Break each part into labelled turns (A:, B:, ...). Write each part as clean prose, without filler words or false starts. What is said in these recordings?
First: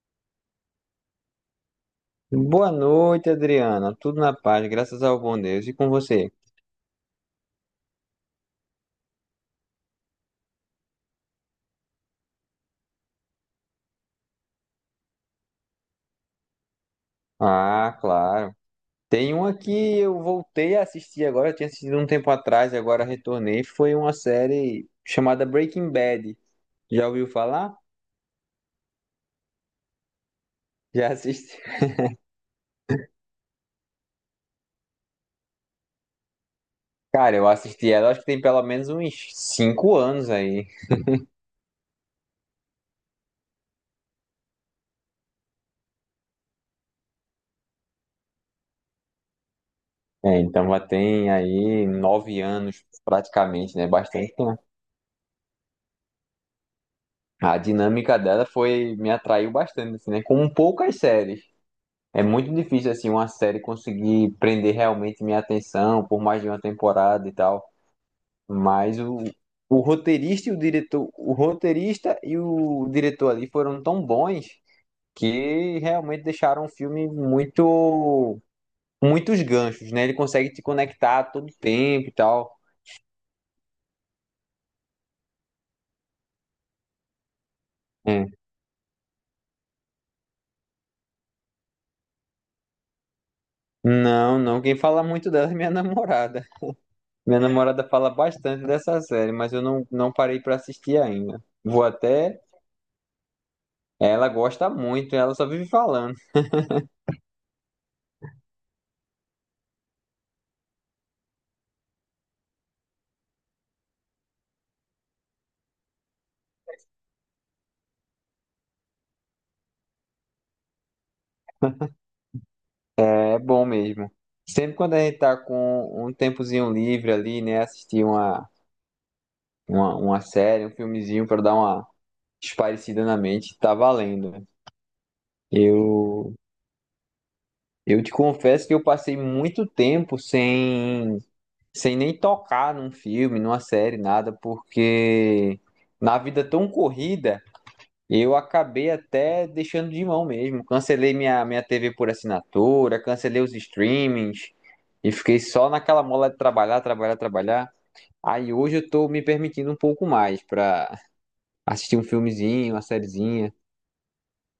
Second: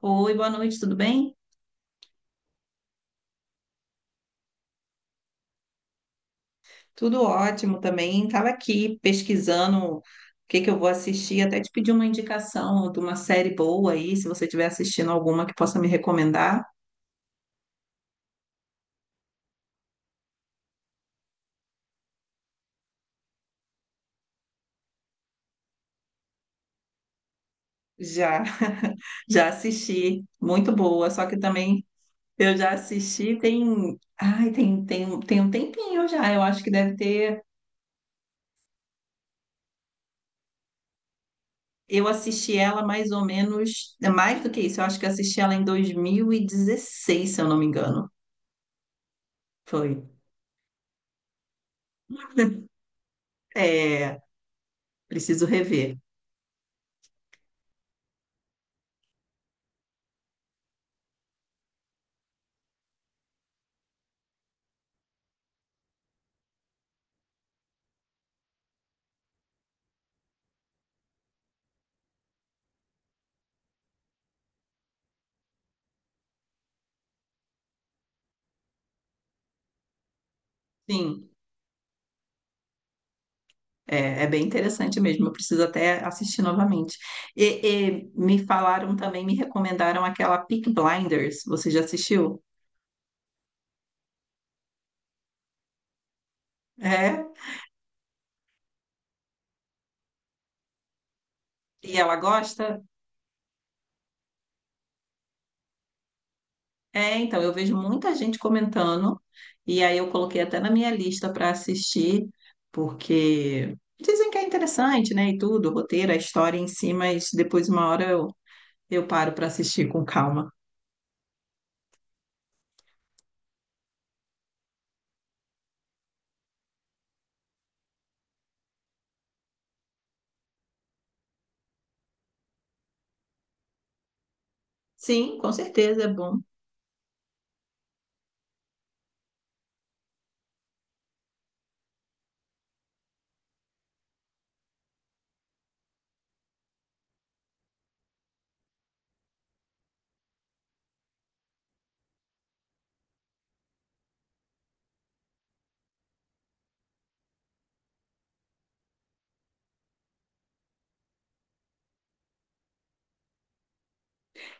A: Oi, boa noite, tudo bem?
B: Boa noite, Adriana. Tudo na paz, graças ao bom Deus. E com você?
A: Tudo ótimo também. Estava aqui pesquisando o que eu vou assistir, até te pedir uma indicação de uma série boa aí, se você estiver assistindo alguma que possa me recomendar.
B: Ah, claro. Tem uma que eu voltei a assistir agora, eu tinha assistido um tempo atrás e agora retornei. Foi uma série chamada Breaking Bad. Já ouviu falar?
A: Já, já assisti, muito
B: Já
A: boa, só que
B: assisti.
A: também eu já assisti tem, ai, tem um tempinho já, eu acho que deve
B: Cara,
A: ter,
B: eu assisti ela, acho que tem pelo menos uns 5 anos aí.
A: eu assisti ela mais ou menos, é mais do que isso, eu acho que eu assisti ela em 2016, se eu não me engano. Foi.
B: É, então já tem aí 9 anos praticamente, né?
A: É,
B: Bastante tempo.
A: preciso rever.
B: A dinâmica dela foi, me atraiu bastante, assim, né? Como poucas séries. É muito difícil assim uma série conseguir prender realmente minha atenção por mais de uma temporada e tal, mas o roteirista e o diretor, o roteirista e o diretor ali foram tão bons que realmente deixaram o filme muito muitos ganchos, né? Ele consegue te conectar a
A: Sim,
B: todo tempo e tal.
A: é, é bem interessante mesmo. Eu preciso até assistir novamente. E, e
B: É.
A: me falaram também, me recomendaram aquela Peaky Blinders. Você já assistiu?
B: Não, não, quem fala muito dela é minha namorada.
A: É?
B: Minha namorada fala bastante dessa série, mas eu não parei pra assistir ainda. Vou
A: E ela
B: até
A: gosta?
B: ela gosta muito, ela só vive falando.
A: É, então, eu vejo muita gente comentando. E aí eu coloquei até na minha lista para assistir, porque dizem que é interessante, né? E tudo, o roteiro, a história em si, mas depois, uma hora, eu paro para assistir com calma.
B: É bom mesmo. Sempre quando a gente tá com um tempozinho livre ali, né? Assistir uma série, um filmezinho pra dar uma espairecida na mente, tá valendo. Né?
A: Sim, com certeza é
B: Eu,
A: bom.
B: eu te confesso que eu passei muito tempo sem nem tocar num filme, numa série, nada, porque na vida tão corrida. Eu acabei até deixando de mão mesmo. Cancelei minha TV por assinatura, cancelei os streamings e fiquei só naquela mola de trabalhar, trabalhar, trabalhar. Aí hoje eu tô me permitindo um pouco mais pra assistir um filmezinho, uma sériezinha.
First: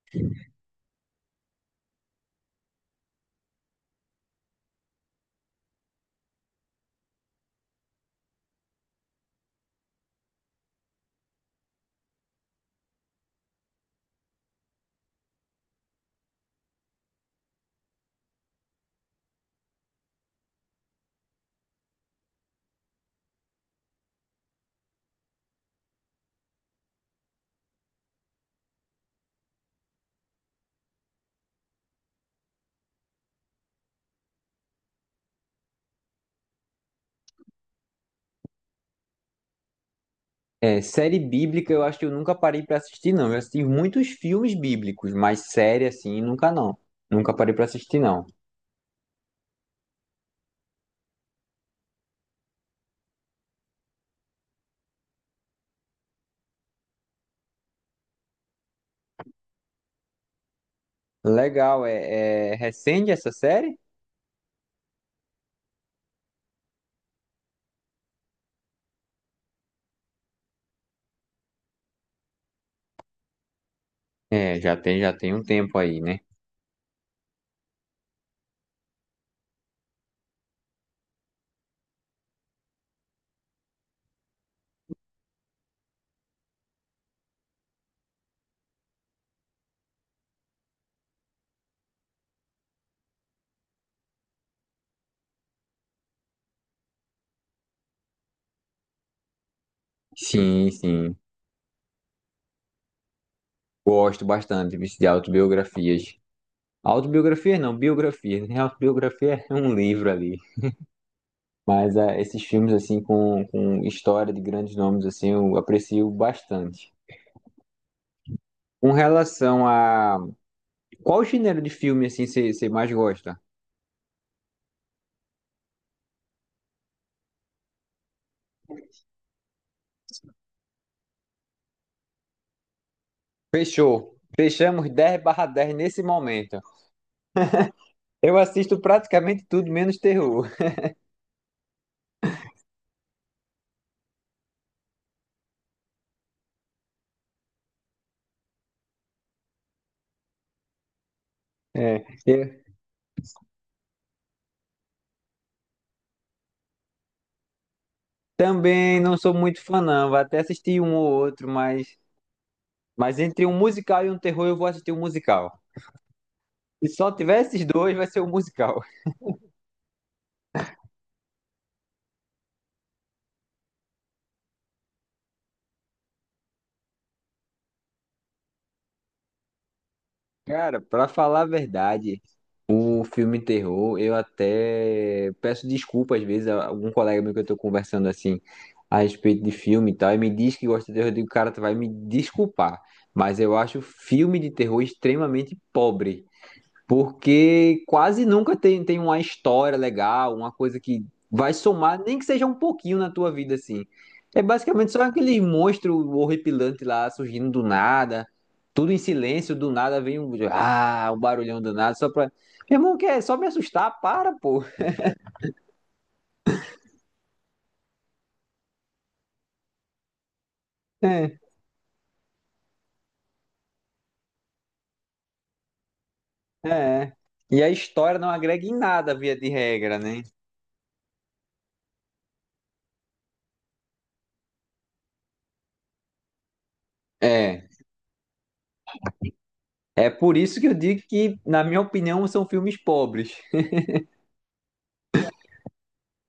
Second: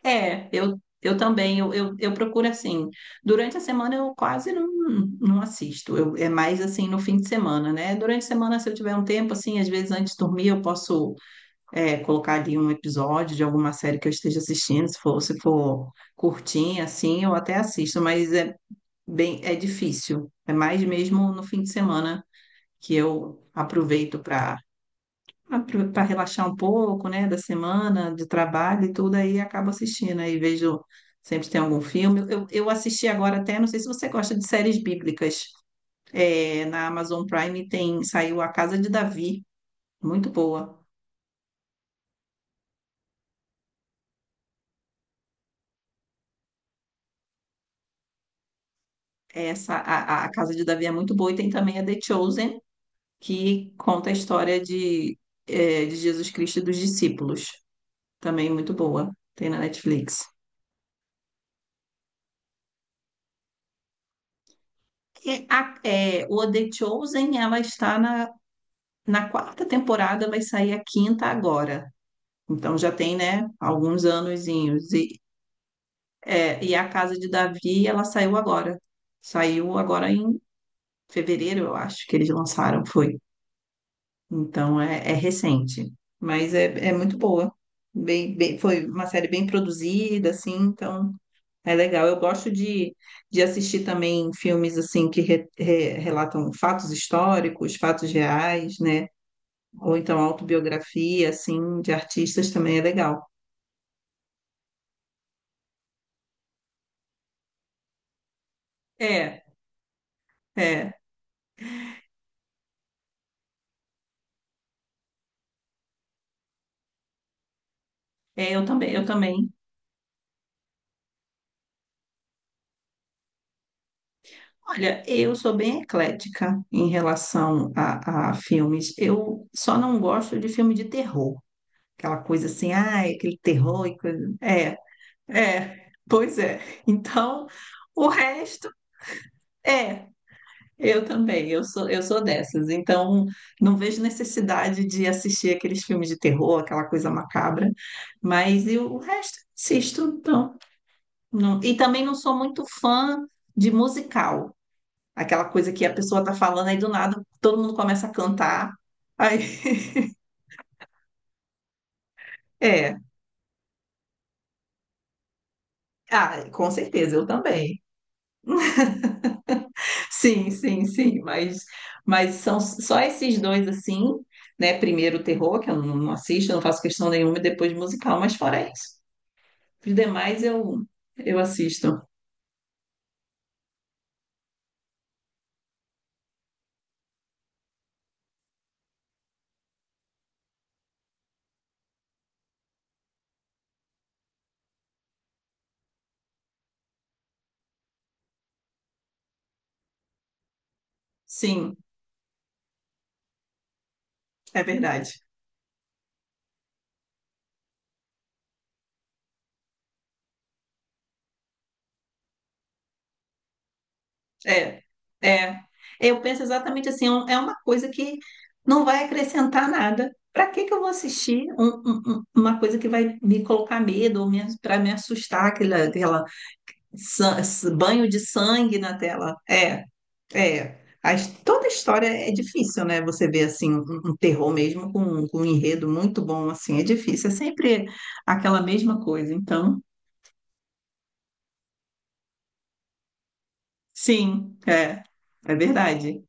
A: É, eu também, eu procuro assim, durante a semana eu quase não assisto, eu, é mais assim no fim de semana, né? Durante a semana, se eu tiver um tempo, assim, às vezes antes de dormir eu posso colocar ali um episódio de alguma série que eu esteja assistindo, se for curtinha, assim, eu até assisto, mas é bem, é difícil, é mais mesmo no fim de semana que eu aproveito para relaxar um pouco, né, da semana, de trabalho e tudo, aí acabo assistindo, aí vejo, sempre tem algum filme. Eu assisti agora até, não sei se você gosta de séries bíblicas, é, na Amazon Prime tem, saiu A Casa de Davi, muito boa.
B: É, série bíblica eu acho que eu nunca parei pra assistir, não. Eu assisti muitos filmes bíblicos, mas série assim, nunca não. Nunca parei pra assistir, não.
A: Essa, a Casa de Davi é muito boa e tem também a The Chosen, que conta a história de, é, de Jesus Cristo e dos discípulos, também muito boa, tem na Netflix.
B: Legal, é, é recente essa série?
A: E a- é, o The Chosen, ela está na Na quarta temporada vai sair a quinta agora. Então já tem, né, alguns
B: É,
A: anozinhos.
B: já
A: E,
B: tem um tempo aí, né?
A: é, e a Casa de Davi, ela saiu agora. Saiu agora em fevereiro, eu acho, que eles lançaram, foi. Então é, é recente. Mas é, é muito boa. Bem, bem- foi uma série bem produzida, assim, então é legal. Eu gosto de assistir também filmes, assim, que re- re- relatam fatos históricos, fatos reais, né? Ou então
B: Sim, sim.
A: autobiografia, assim, de artistas também é legal.
B: Gosto bastante vixe, de autobiografias. Autobiografias não, biografia, né?
A: É,
B: Autobiografia é um livro ali.
A: é,
B: Mas ah, esses filmes, assim, com história de grandes nomes, assim, eu aprecio bastante.
A: é,
B: Com
A: eu também.
B: relação a... Qual gênero de filme, assim, você mais gosta?
A: Olha, eu sou bem eclética em relação a filmes. Eu só não gosto de filme de terror. Aquela coisa assim, ah, aquele terror e
B: Fechou.
A: coisa. É,
B: Fechamos 10/10
A: é,
B: nesse
A: pois é.
B: momento.
A: Então, o
B: Eu
A: resto.
B: assisto praticamente tudo, menos
A: É,
B: terror.
A: eu também, eu sou dessas. Então, não vejo necessidade de assistir aqueles filmes de terror, aquela coisa macabra, mas eu, o resto assisto, então. Não. E também
B: É,
A: não sou
B: eu
A: muito fã de musical, aquela coisa que a pessoa tá falando aí do nada, todo mundo começa a cantar.
B: também não sou
A: Aí,
B: muito fã, não. Vou até assistir um ou outro, mas...
A: é,
B: Mas entre um musical e um terror, eu vou assistir um musical.
A: ah, com
B: Se só
A: certeza, eu
B: tiver esses
A: também.
B: dois, vai ser um musical.
A: Sim, sim, sim, mas são só esses dois assim, né? Primeiro o terror, que eu não assisto, não faço questão nenhuma, e depois musical, mas fora isso. Os demais
B: Cara, pra
A: eu
B: falar a
A: assisto.
B: verdade, o filme terror, eu até peço desculpa às vezes a algum colega meu que eu tô conversando assim a respeito de filme e tal, e me diz que gosta de terror, eu digo, cara, tu vai me desculpar, mas eu acho filme de terror extremamente pobre. Porque quase nunca tem, tem uma história legal, uma coisa que vai
A: Sim,
B: somar, nem que seja um pouquinho na tua vida, assim. É
A: é
B: basicamente só
A: verdade.
B: aquele monstro horripilante lá surgindo do nada, tudo em silêncio, do nada vem um, ah, um barulhão do nada, só pra. Meu irmão, quer só me assustar? Para, pô.
A: É, é. Eu penso exatamente assim, é um- é uma coisa que não vai acrescentar nada. Para que que eu vou
B: É,
A: assistir um- um- um- uma coisa que vai me colocar medo ou para me assustar, aquela
B: é. É.
A: san-
B: E
A: s-
B: a
A: banho de
B: história não agrega
A: sangue
B: em
A: na
B: nada,
A: tela?
B: via de
A: É,
B: regra, né?
A: é. As- toda história é difícil, né? Você vê assim um, um terror mesmo com um enredo muito bom, assim, é difícil. É
B: É.
A: sempre aquela mesma coisa. Então
B: É por isso que eu digo que, na minha opinião, são filmes pobres.
A: sim, é, é verdade.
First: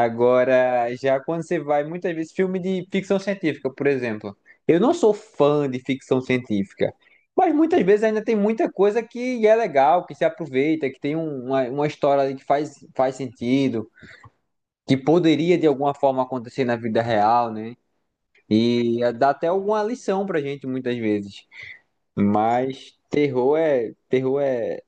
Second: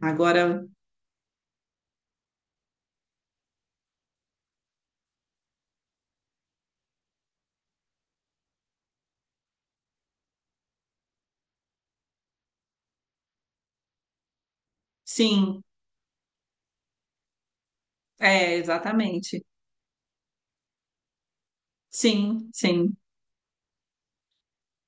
A: Agora,
B: já quando você vai, muitas vezes, filme de ficção científica, por exemplo. Eu não sou fã de ficção científica, mas muitas vezes ainda tem muita coisa que é legal, que se aproveita, que tem uma história ali que faz, faz sentido, que poderia
A: sim,
B: de alguma forma acontecer na vida real, né?
A: é,
B: E dá
A: exatamente.
B: até alguma lição pra gente muitas vezes.
A: Sim, sim,
B: Mas terror é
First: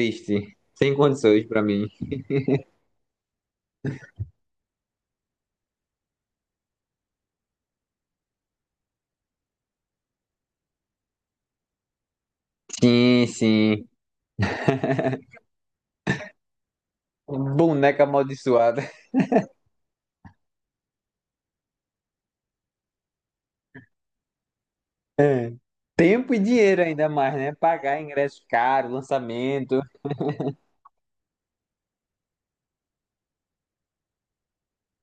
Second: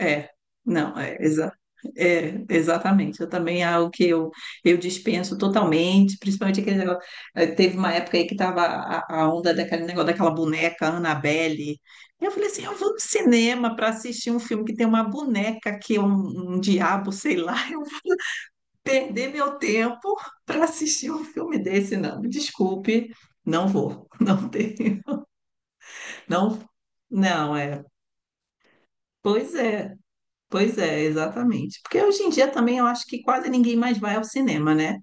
A: é.
B: sem
A: Não, é,
B: condições
A: exa
B: pra mim.
A: é, exatamente. Eu também, é algo que eu dispenso totalmente, principalmente aquele negócio. É, teve uma época aí que tava a onda daquele negócio daquela boneca Annabelle. Eu falei assim, eu vou no
B: Sim,
A: cinema
B: sim.
A: para assistir um filme que tem uma boneca que é um diabo, sei lá.
B: Boneca amaldiçoada.
A: Perder meu tempo para assistir um filme desse, não. Me desculpe, não vou, não tenho,
B: É. Tempo e
A: não,
B: dinheiro ainda mais, né?
A: não é.
B: Pagar ingresso caro,
A: Pois
B: lançamento.
A: é, pois é, exatamente. Porque hoje em dia também eu acho que quase ninguém mais vai ao cinema, né?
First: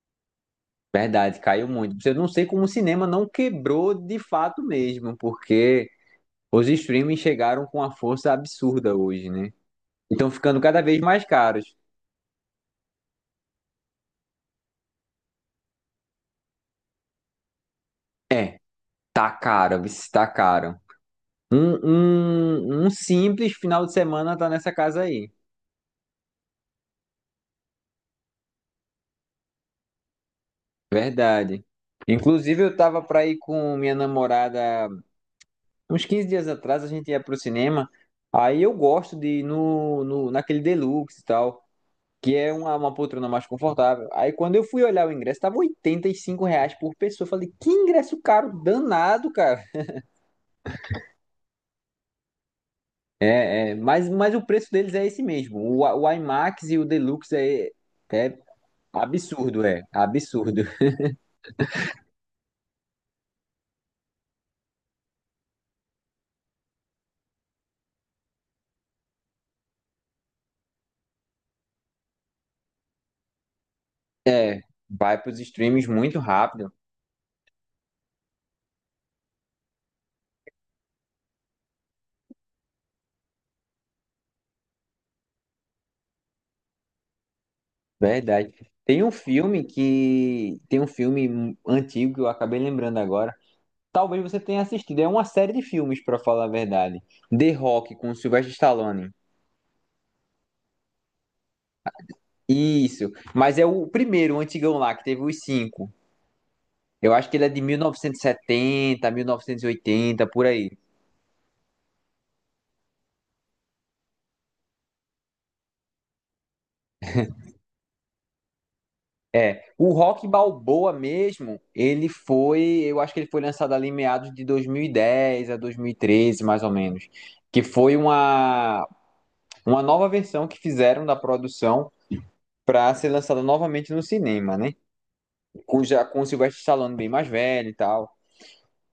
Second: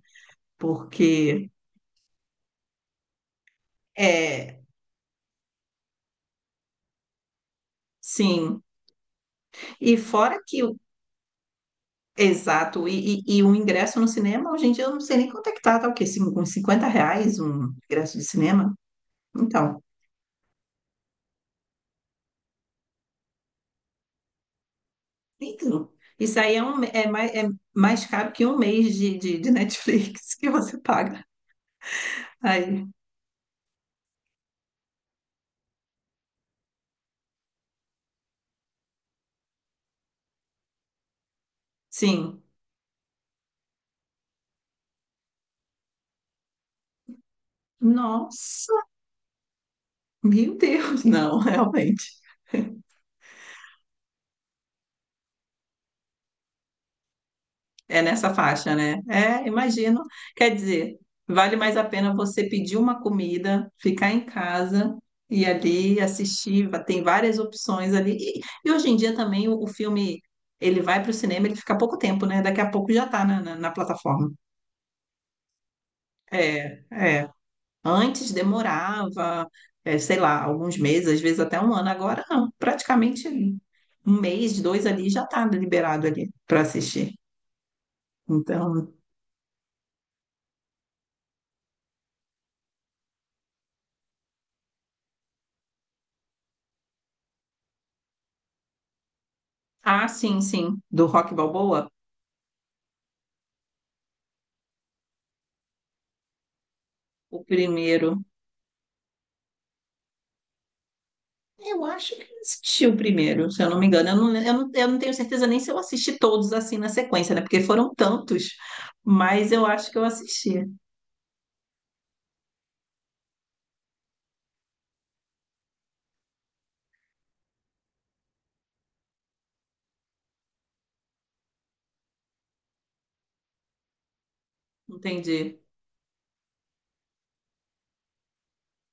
B: Verdade,
A: Porque
B: caiu muito. Eu não sei como o cinema não quebrou de fato
A: é,
B: mesmo, porque os streaming chegaram com uma força
A: sim.
B: absurda hoje, né?
A: E
B: então
A: fora
B: ficando
A: que o
B: cada vez mais caros.
A: exato, e o ingresso no cinema, hoje em dia eu não sei nem quanto é que tá, tá o quê? Cin- Uns R$ 50 um ingresso de
B: É,
A: cinema?
B: tá
A: Então,
B: caro, viu? Tá caro. Um, um simples final de semana tá nessa casa aí.
A: então, isso aí é, um, é mais caro que um mês de Netflix que você paga.
B: Verdade. Inclusive, eu
A: Aí,
B: tava pra ir com minha namorada uns 15 dias atrás a gente ia pro cinema. Aí eu gosto de ir no, no, naquele Deluxe e tal, que
A: sim.
B: é uma poltrona mais confortável. Aí quando eu fui olhar o ingresso, tava R$ 85 por pessoa. Eu falei, que ingresso caro,
A: Nossa,
B: danado, cara.
A: meu Deus, não, realmente.
B: É, é, mas o preço deles é esse mesmo. O IMAX e o Deluxe é,
A: É nessa
B: é
A: faixa, né? É,
B: absurdo, é
A: imagino. Quer
B: absurdo.
A: dizer, vale mais a pena você pedir uma comida, ficar em casa e ali assistir. Va- Tem várias opções ali. E hoje em dia também o filme, ele vai para o cinema, ele fica pouco tempo, né? Daqui a pouco já está na na plataforma.
B: É, vai pros streams muito rápido,
A: É, é. Antes demorava, eh, sei lá, alguns meses, às vezes até um ano. Agora não, praticamente um mês, dois ali já está liberado ali para assistir.
B: verdade.
A: Então,
B: Tem um filme que tem um filme antigo que eu acabei lembrando agora, talvez você tenha assistido. É uma série de filmes, pra falar a verdade. The Rock com Sylvester Stallone.
A: ah, sim, sim, do Rock Balboa,
B: Isso. Mas é o primeiro, o antigão lá, que teve os cinco. Eu acho que
A: o
B: ele é de
A: primeiro.
B: 1970, 1980, por aí.
A: Eu acho que eu assisti o primeiro, se eu não me engano. Eu não tenho certeza nem se eu assisti todos assim na sequência, né? Porque foram tantos, mas
B: É.
A: eu acho
B: O
A: que eu
B: Rock
A: assisti.
B: Balboa mesmo, ele foi. Eu acho que ele foi lançado ali em meados de 2010 a 2013, mais ou menos. Que foi uma nova versão que fizeram da produção pra ser lançada novamente no cinema, né?
A: Entendi.
B: Com, já com o Sylvester Stallone bem mais velho e tal.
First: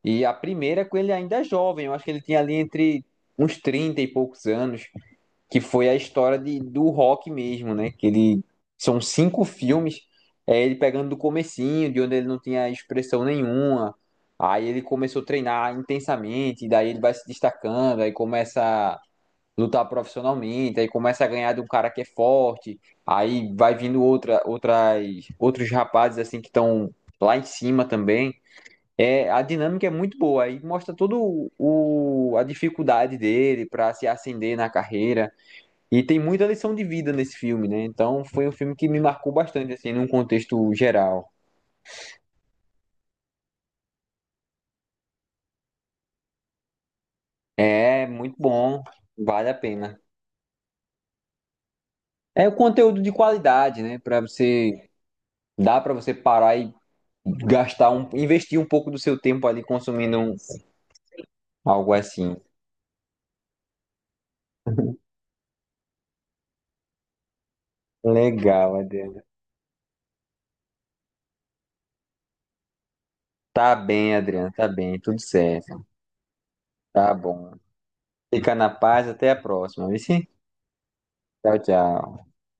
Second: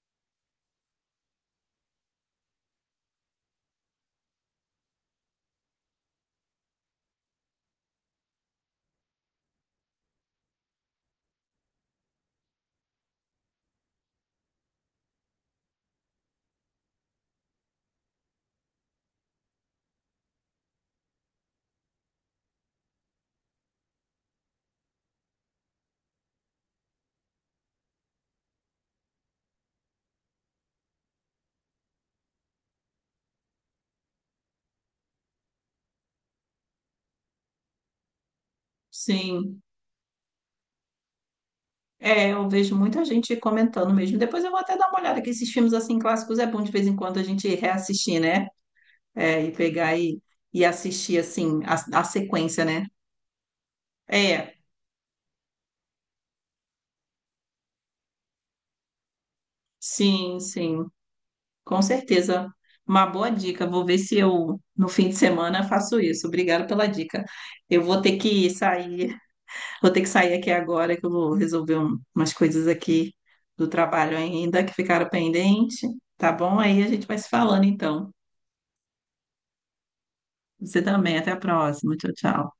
B: E a primeira com ele ainda é jovem, eu acho que ele tinha ali entre uns 30 e poucos anos, que foi a história de, do rock mesmo, né? Que ele são cinco filmes, é ele pegando do comecinho, de onde ele não tinha expressão nenhuma. Aí ele começou a treinar intensamente, e daí ele vai se destacando, aí começa lutar profissionalmente, aí começa a ganhar de um cara que é forte, aí vai vindo outros rapazes assim que estão lá em cima também. É, a dinâmica é muito boa, aí mostra a dificuldade dele para se ascender na carreira e tem muita lição de vida nesse filme, né? Então foi um filme que me marcou
A: Sim.
B: bastante assim, num contexto geral.
A: É, eu vejo muita gente comentando mesmo. Depois eu vou até dar uma olhada, que esses filmes assim clássicos é bom de vez em quando a gente
B: É
A: reassistir,
B: muito
A: né?
B: bom,
A: É,
B: vale
A: e
B: a
A: pegar
B: pena.
A: e assistir assim a
B: É o
A: sequência, né?
B: conteúdo de qualidade, né? Para
A: É,
B: você dá para você parar e gastar um, investir um pouco do seu tempo ali consumindo um-
A: sim, sim, com
B: algo assim.
A: certeza. Uma boa dica. Vou ver se eu no fim de semana faço isso. Obrigada pela dica. Eu vou ter que
B: Legal,
A: sair,
B: Adriana.
A: vou ter que sair aqui agora que eu vou resolver um- umas coisas aqui do
B: Tá bem,
A: trabalho
B: Adriana,
A: ainda
B: tá
A: que
B: bem,
A: ficaram
B: tudo
A: pendentes,
B: certo.
A: tá bom? Aí a gente
B: Tá
A: vai se
B: bom.
A: falando então.
B: Fica na paz, até a próxima, viu? Tchau,
A: Você também. Até a próxima. Tchau,
B: tchau.
A: tchau.